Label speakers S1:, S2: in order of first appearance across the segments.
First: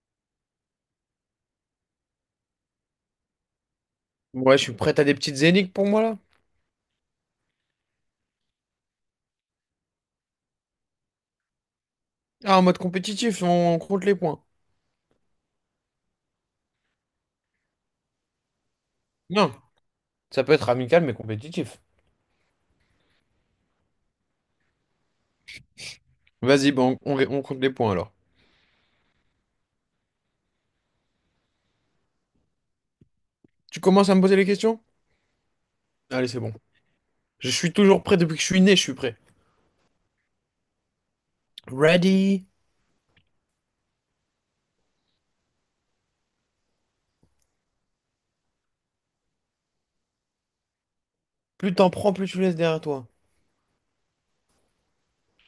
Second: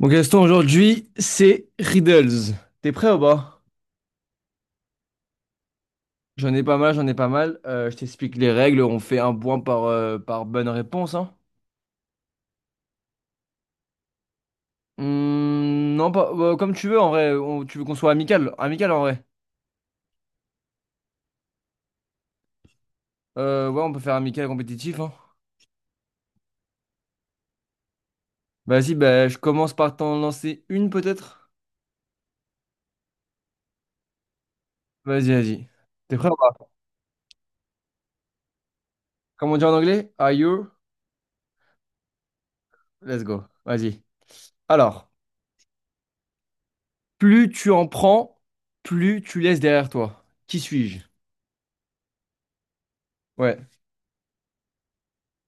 S1: Bon Gaston, aujourd'hui, c'est Riddles. T'es prêt ou pas?
S2: Ouais, je suis prêt à des petites zéniths pour moi là.
S1: J'en ai pas mal, j'en ai pas mal. Je t'explique les règles. On fait un point par bonne réponse, hein.
S2: Ah, en mode compétitif, on compte les points.
S1: Non, pas, bah, comme tu veux, en vrai. Tu veux qu'on soit amical? Amical, en vrai.
S2: Non, ça peut être amical mais compétitif.
S1: Ouais, on peut faire amical compétitif, hein.
S2: Vas-y, bon, on compte les points alors.
S1: Vas-y, bah, je commence par t'en lancer une, peut-être?
S2: Tu commences à me poser les questions?
S1: Vas-y, vas-y. T'es prêt
S2: Allez,
S1: ou
S2: c'est bon.
S1: pas?
S2: Je suis toujours prêt depuis que je suis né, je suis prêt.
S1: Comme on dit en anglais? Are you?
S2: Ready?
S1: Let's go. Vas-y. Alors, plus tu en prends, plus tu laisses derrière toi. Qui suis-je?
S2: Plus t'en prends, plus tu laisses derrière toi.
S1: Ouais.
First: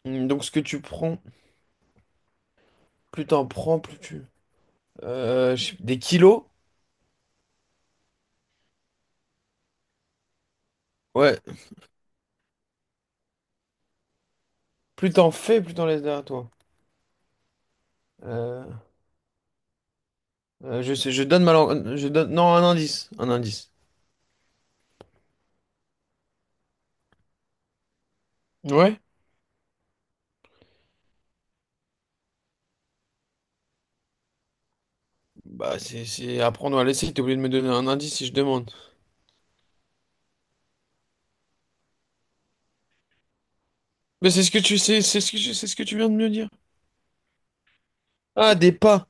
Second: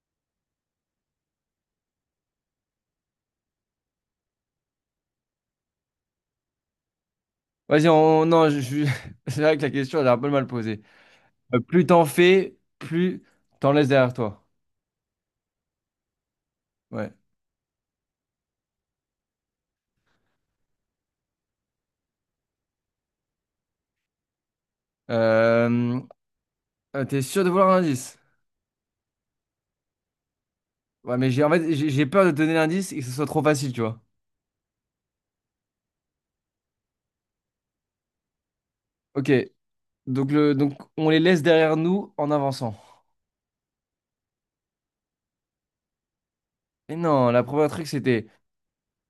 S2: Donc ce que tu prends, plus t'en prends, plus tu... je sais- des kilos?
S1: Non, c'est vrai que la question, elle est un peu mal posée.
S2: Ouais.
S1: Plus t'en fais, plus t'en laisses derrière toi.
S2: Plus t'en fais, plus t'en laisses derrière toi.
S1: Ouais.
S2: Euh, je sais, je donne ma langue- Je donne... Non, un indice. Un indice.
S1: Euh... T'es sûr de vouloir un indice?
S2: Ouais?
S1: Ouais, mais j'ai en fait, j'ai peur de te donner l'indice et que ce soit trop facile, tu vois.
S2: Bah, c'est apprendre à laisser. T'es obligé de me donner un indice si je demande.
S1: Ok, donc on les laisse derrière nous en avançant.
S2: Mais c'est ce que tu sais, c'est ce que tu- c'est ce que tu viens de me dire.
S1: Et non, la première truc, c'était.
S2: Ah, des pas.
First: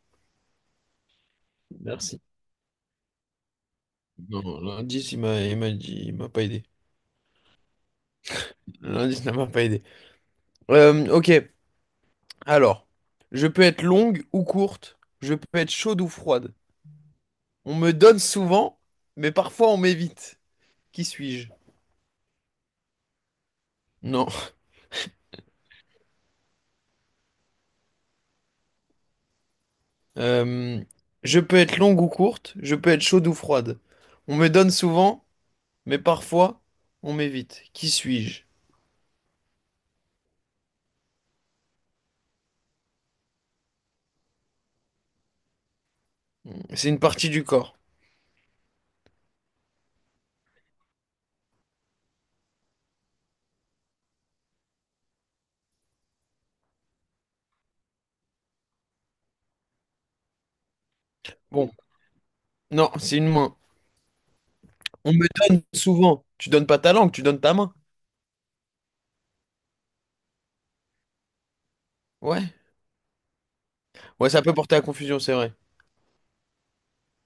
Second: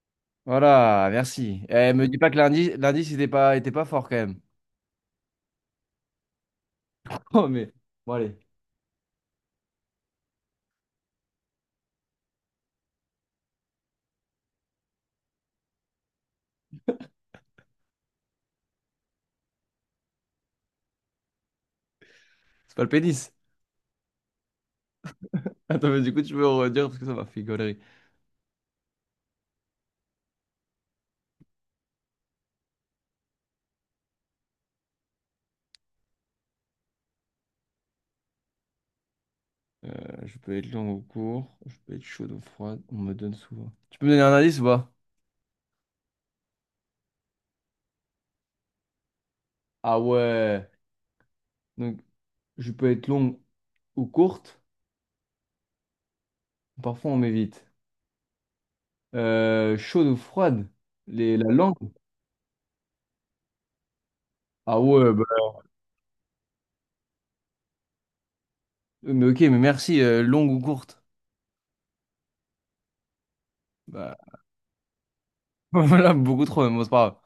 S1: Voilà, merci. Eh, me dis
S2: Merci.
S1: pas que l'indice, était pas fort quand même.
S2: Non, l'indice, il m'a dit, il m'a pas aidé.
S1: Oh, mais. Bon, allez,
S2: L'indice ne m'a pas aidé. Ok, alors, je peux être longue ou courte, je peux être chaude ou froide. On me donne souvent, mais parfois on m'évite. Qui suis-je?
S1: c'est pas le pénis.
S2: Non.
S1: Attends, mais du coup, tu peux redire parce que ça m'a fait une connerie.
S2: Euh, je peux être longue ou courte, je peux être chaude ou froide. On me donne souvent, mais parfois on m'évite. Qui suis-je?
S1: Euh, je peux être lent ou court, je peux être chaude ou froide, on me donne souvent. Tu peux me donner un indice ou pas?
S2: C'est une partie du corps.
S1: Ah ouais, donc je peux être longue ou courte, parfois on m'évite. Chaude ou froide, la
S2: Bon,
S1: langue.
S2: non, c'est une main.
S1: Ah ouais,
S2: On
S1: bah,
S2: me donne souvent. Tu donnes pas ta langue, tu donnes ta main.
S1: mais ok, mais merci, longue ou courte?
S2: Ouais.
S1: Bah,
S2: Ouais, ça peut porter à confusion, c'est vrai.
S1: voilà, beaucoup trop, mais bon, c'est pas grave.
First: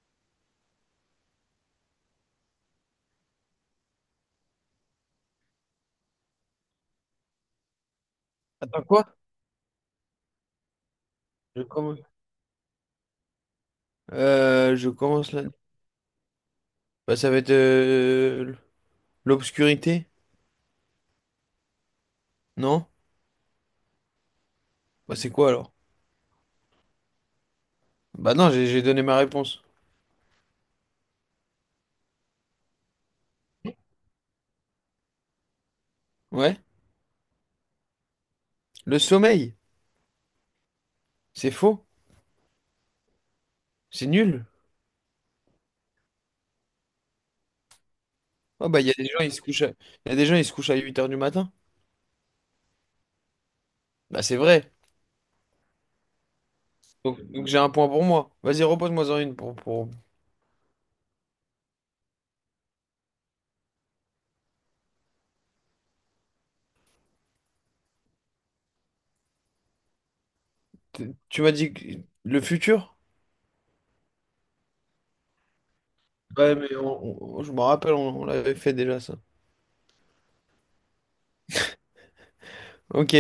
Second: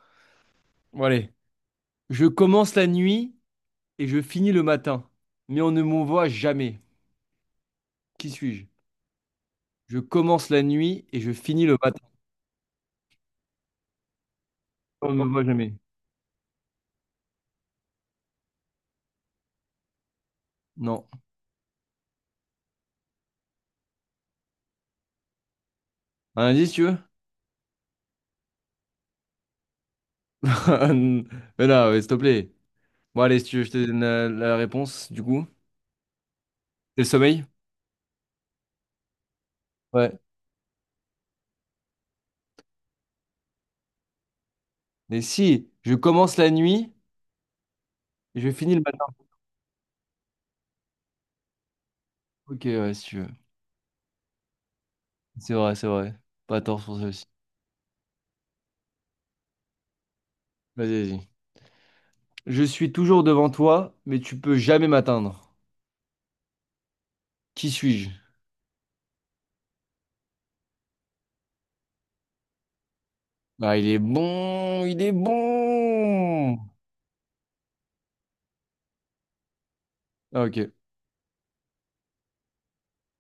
S1: Bon, allez. Je commence la nuit et je finis le matin, mais on ne me voit jamais. Qui suis-je?
S2: Attends, quoi?
S1: Je commence la nuit et je
S2: Je
S1: finis le
S2: commence.
S1: matin,
S2: Je
S1: on ne me
S2: commence
S1: voit
S2: là.
S1: jamais.
S2: Bah, ça va être l'obscurité?
S1: Non.
S2: Non? Bah, c'est quoi alors?
S1: Un indice, tu veux?
S2: Bah, non, j'ai donné ma réponse.
S1: Mais là, s'il te plaît. Bon, allez, si tu veux, je te donne la réponse, du coup.
S2: Ouais?
S1: C'est le sommeil?
S2: Le sommeil?
S1: Ouais.
S2: C'est faux? C'est nul?
S1: Mais si, je commence la nuit et je
S2: Oh,
S1: finis le
S2: bah, il y a des
S1: matin.
S2: gens, ils se couchent à... y a des gens, ils se couchent à 8h du matin.
S1: Ok, ouais, si tu veux.
S2: Bah, c'est vrai.
S1: C'est vrai, c'est vrai. Pas tort sur ça aussi.
S2: Donc j'ai un point pour moi. Vas-y, repose-moi-en une pour...
S1: Vas-y, vas-y. Je suis toujours devant toi, mais tu peux jamais m'atteindre. Qui suis-je?
S2: Tu m'as dit que- le futur?
S1: Ah, il est bon, il est
S2: Ouais,
S1: bon.
S2: mais on- je me rappelle, on l'avait fait déjà ça.
S1: Ah, ok.
S2: Ok,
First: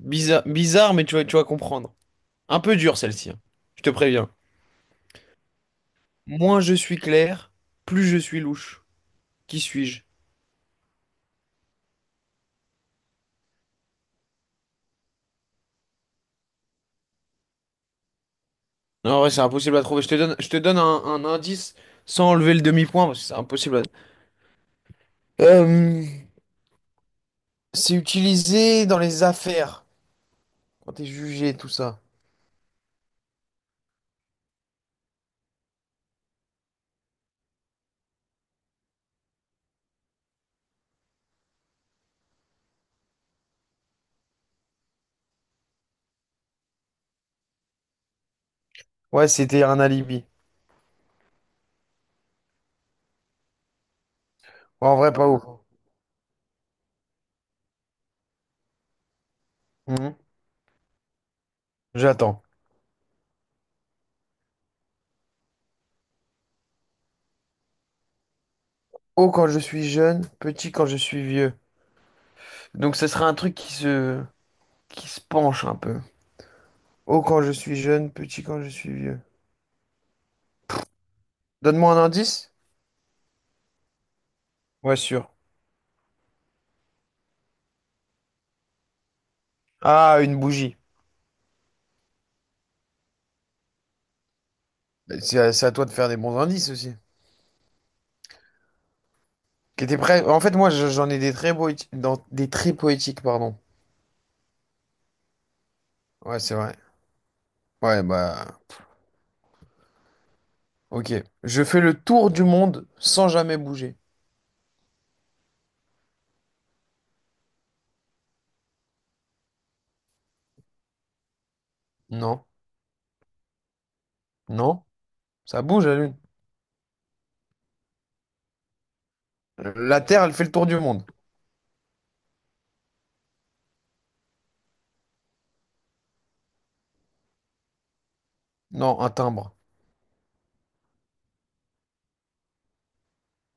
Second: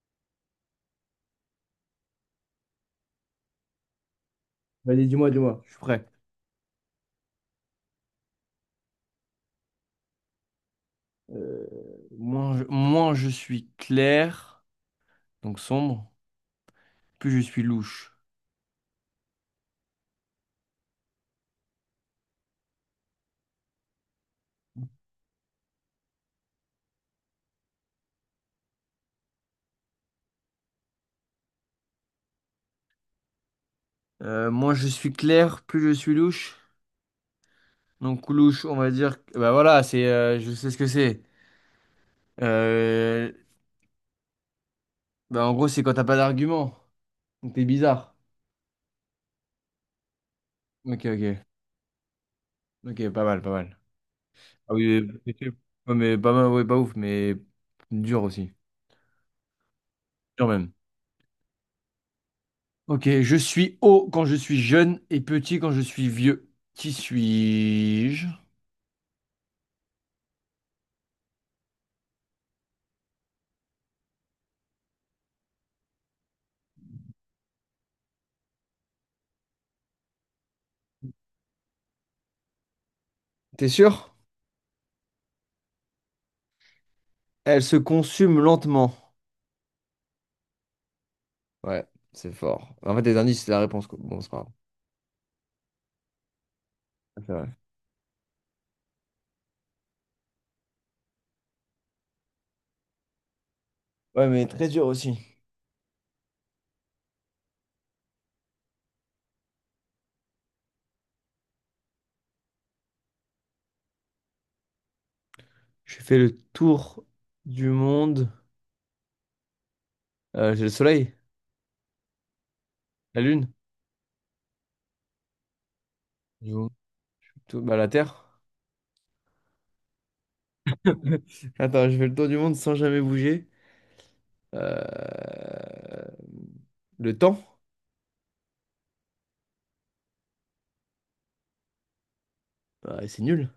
S2: bizarre, bizarre, mais tu vas comprendre. Un peu dur celle-ci, hein. Je te préviens.
S1: Vas-y, dis-moi, dis-moi, je suis prêt.
S2: Moins je suis clair, plus je suis louche. Qui suis-je?
S1: Euh, moins je suis clair, donc sombre, plus je suis louche.
S2: Non, ouais, c'est impossible à trouver. Je te donne un indice sans enlever le demi-point parce que c'est impossible à... Euh, c'est utilisé dans les affaires quand t'es jugé, tout ça.
S1: Moins je suis clair, plus je suis louche. Donc louche, on va dire, bah voilà, je sais ce que c'est. Euh, Bah en gros, c'est quand t'as pas d'argument. Donc t'es bizarre.
S2: Ouais, c'était un alibi.
S1: Ok, ok, ok, pas mal, pas mal. Ah
S2: Ouais, en
S1: oui,
S2: vrai, pas
S1: c'est
S2: ouf.
S1: sûr. Ouais, mais pas mal, ouais, pas ouf, mais dur aussi,
S2: Mhm.
S1: dur même.
S2: J'attends.
S1: Ok, je suis haut quand je suis jeune et petit quand je suis vieux. Qui suis-je?
S2: Haut quand je suis jeune, petit quand je suis vieux. Donc ce sera un truc qui se penche un peu. Haut quand je suis jeune, petit quand je suis vieux. Donne-moi un indice?
S1: T'es sûr?
S2: Ouais, sûr.
S1: Elle se consume lentement.
S2: Ah, une bougie.
S1: Ouais, c'est fort. En fait, les indices, c'est la réponse, quoi. Bon, c'est pas
S2: Mais c'est à, c'est à toi de faire des bons indices aussi.
S1: grave.
S2: Qui était prêt? En fait, moi, je- j'en ai des très poétiques, dans des très poétiques, pardon.
S1: Ouais, mais très dur aussi.
S2: Ouais, c'est vrai. Ouais, bah, ok. Je fais le tour du monde sans jamais bouger.
S1: J'ai fait le tour du monde. J'ai le soleil,
S2: Non,
S1: la lune,
S2: non, ça bouge la Lune.
S1: du coup. Tout, bah, la terre.
S2: La Terre, elle fait le tour du monde.
S1: Attends, j'ai fait le tour du monde sans jamais bouger. Euh, Le temps,
S2: Non, un timbre.
S1: bah, c'est nul,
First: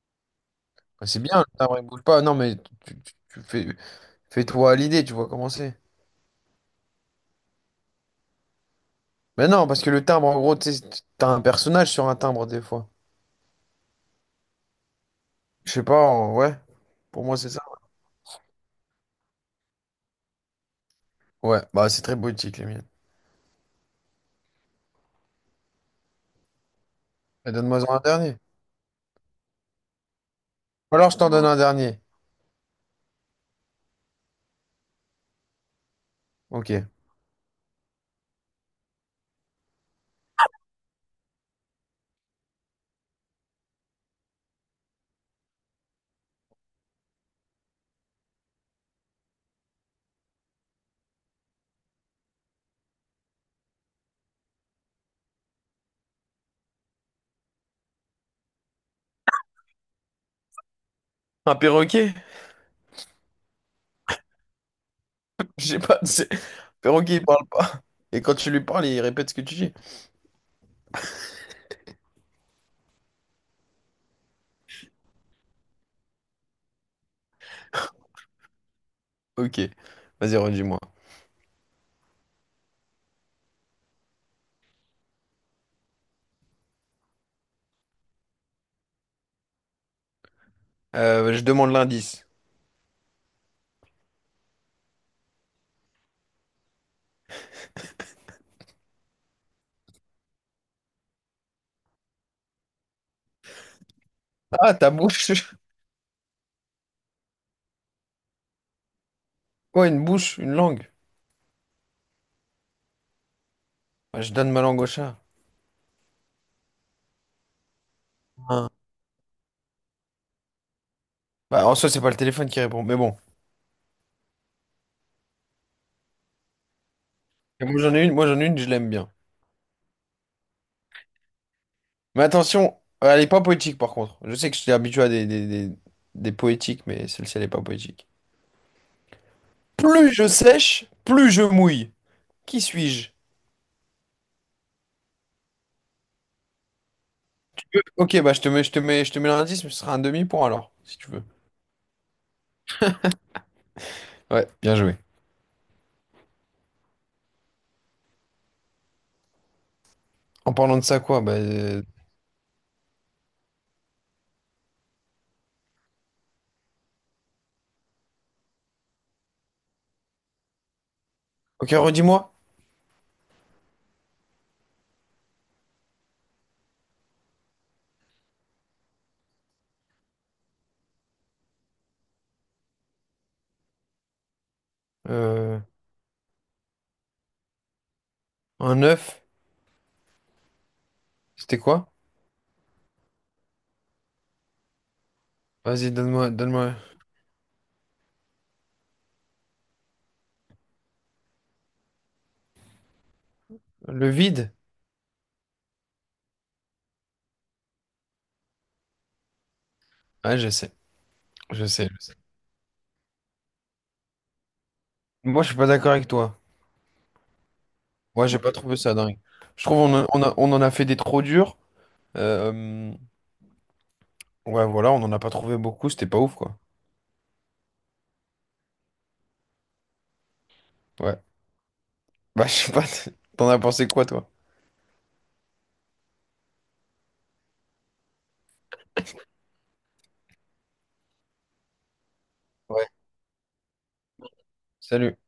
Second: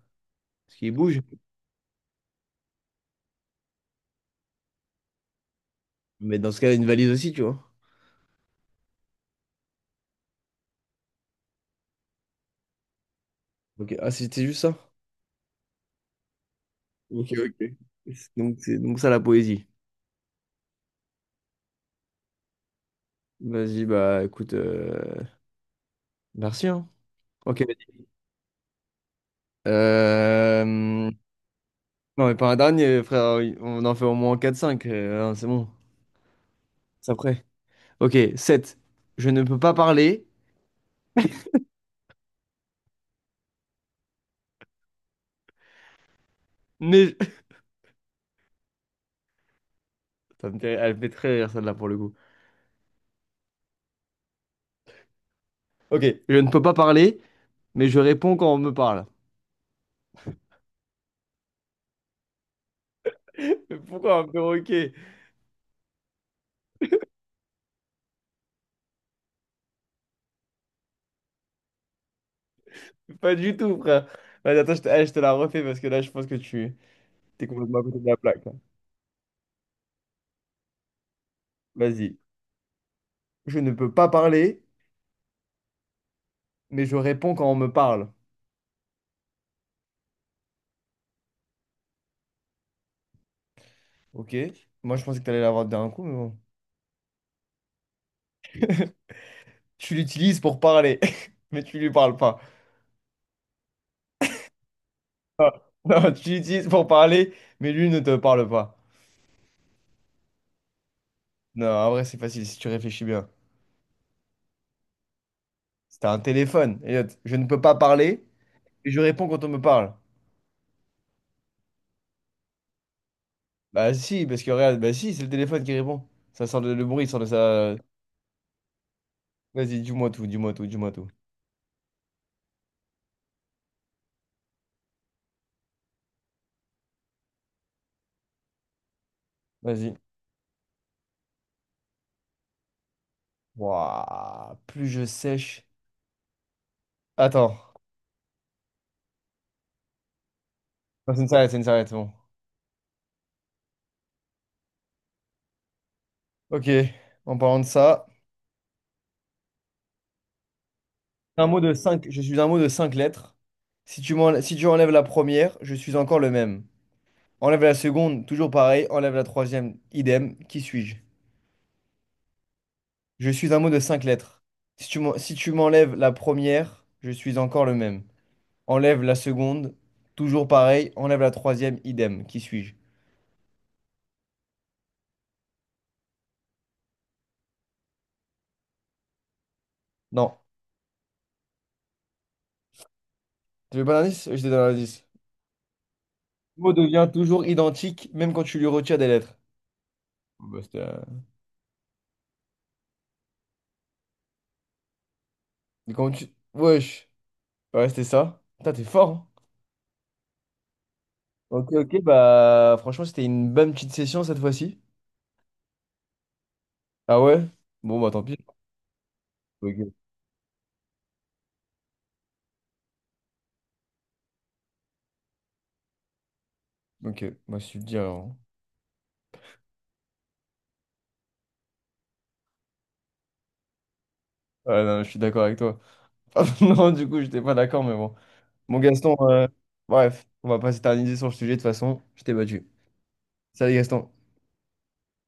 S1: parce qu'il
S2: Ouais,
S1: bouge.
S2: c'est bien, le timbre, il bouge pas. Non, mais tu- tu fais, fais-toi à l'idée, tu vois comment c'est.
S1: Mais dans ce cas, une valise aussi, tu vois.
S2: Mais non, parce que le timbre, en gros, tu sais, t'as un personnage sur un timbre des fois.
S1: Ok, ah, c'était juste ça.
S2: Je sais pas, en- ouais, pour
S1: Ok,
S2: moi c'est ça.
S1: ok. Donc, c'est donc ça la poésie.
S2: Ouais, bah c'est très boutique les miennes.
S1: Vas-y, bah écoute, merci, hein.
S2: Mais
S1: Ok.
S2: donne-moi un dernier. Ou
S1: Euh,
S2: alors je t'en donne un dernier.
S1: Non, mais pas un dernier, frère. On en fait au moins quatre cinq, hein, c'est bon.
S2: Ok.
S1: C'est après. Ok, sept. Je ne peux pas parler, mais. Elle me fait très rire celle-là pour le coup. Ok, je ne peux pas parler, mais je réponds quand on me parle.
S2: Un perroquet?
S1: Mais pourquoi un perroquet?
S2: Je sais pas, c'est- perroquet il parle pas. Et quand tu lui parles, il répète ce que tu dis.
S1: Pas du tout, frère. Vas-y, attends, je te la refais parce que là, je pense que tu t'es complètement à côté de la plaque, là.
S2: Ok, vas-y, redis-moi.
S1: Vas-y. Je ne peux pas parler, mais je réponds quand on me parle.
S2: Je demande l'indice.
S1: Ok. Moi, je pensais que t'allais l'avoir d'un coup, mais bon. Tu l'utilises pour parler, mais tu lui parles pas.
S2: Ah, ta bouche.
S1: Non, tu l'utilises pour parler, mais lui ne te parle pas.
S2: Quoi, une bouche, une langue?
S1: Non, en vrai, c'est facile si tu réfléchis bien.
S2: Bah, je donne ma langue au chat.
S1: C'était un téléphone, Elliot. Je ne peux pas parler
S2: Hein.
S1: et je réponds quand on me parle.
S2: Bah, en soi, c'est pas le téléphone qui répond, mais bon.
S1: Bah si, parce que regarde, bah si, c'est le téléphone qui répond. Le bruit, ça sort de
S2: Et
S1: ça.
S2: moi j'en ai une, je l'aime bien.
S1: Vas-y, dis-moi tout, dis-moi tout, dis-moi tout.
S2: Mais attention, elle est pas poétique par contre. Je sais que je suis habitué à des poétiques, mais celle-ci, elle est pas poétique.
S1: Vas-y.
S2: Plus je sèche, plus je mouille. Qui suis-je?
S1: Waouh, plus je sèche. Attends.
S2: Ok, bah je te mets, je te mets, je te mets l'indice, mais ce sera un demi-point alors, si tu
S1: Non, c'est
S2: veux.
S1: une s'arrête, c'est une s'arrête, c'est bon.
S2: Ouais, bien joué.
S1: Ok, en parlant de ça.
S2: En parlant de ça, quoi? Bah,
S1: Un mot de cinq, Je suis un mot de cinq lettres. Si tu enlèves la première, je suis encore le même. Enlève la seconde, toujours pareil. Enlève la troisième, idem. Qui suis-je?
S2: ok, redis-moi.
S1: Je suis un mot de cinq lettres. Si tu m'enlèves la première, je suis encore le même. Enlève la seconde, toujours pareil. Enlève la troisième, idem. Qui suis-je?
S2: Euh, un œuf,
S1: Non.
S2: c'était quoi?
S1: Tu veux pas l'indice? Je te donne l'indice.
S2: Vas-y, donne-moi,
S1: Le mot
S2: donne-moi.
S1: devient toujours identique, même quand tu lui retires des lettres. Oh, bah,
S2: Le vide?
S1: mais comment tu. Wesh. Bah, ouais, c'était ça. Putain, t'es fort, hein.
S2: Ah, je sais, je
S1: Ok,
S2: sais,
S1: ok,
S2: je sais.
S1: bah franchement, c'était une bonne petite session cette fois-ci.
S2: Moi, je suis pas d'accord avec toi.
S1: Ah ouais? Bon, bah tant
S2: Moi,
S1: pis.
S2: j'ai pas trouvé ça dingue. Je
S1: Ok.
S2: trouve on, a- on en a fait des trop durs. Euh, Ouais, voilà, on n'en a pas trouvé beaucoup, c'était pas ouf, quoi.
S1: Ok, moi je suis bien, hein.
S2: Ouais. Bah, je sais pas, t'en as pensé quoi, toi?
S1: Ouais, non, je suis d'accord avec toi. Non, du coup, j'étais pas d'accord, mais bon. Bon Gaston, bref, on va pas s'éterniser sur le sujet de toute façon. Je t'ai battu.
S2: Ouais.
S1: Salut Gaston.
S2: Salut.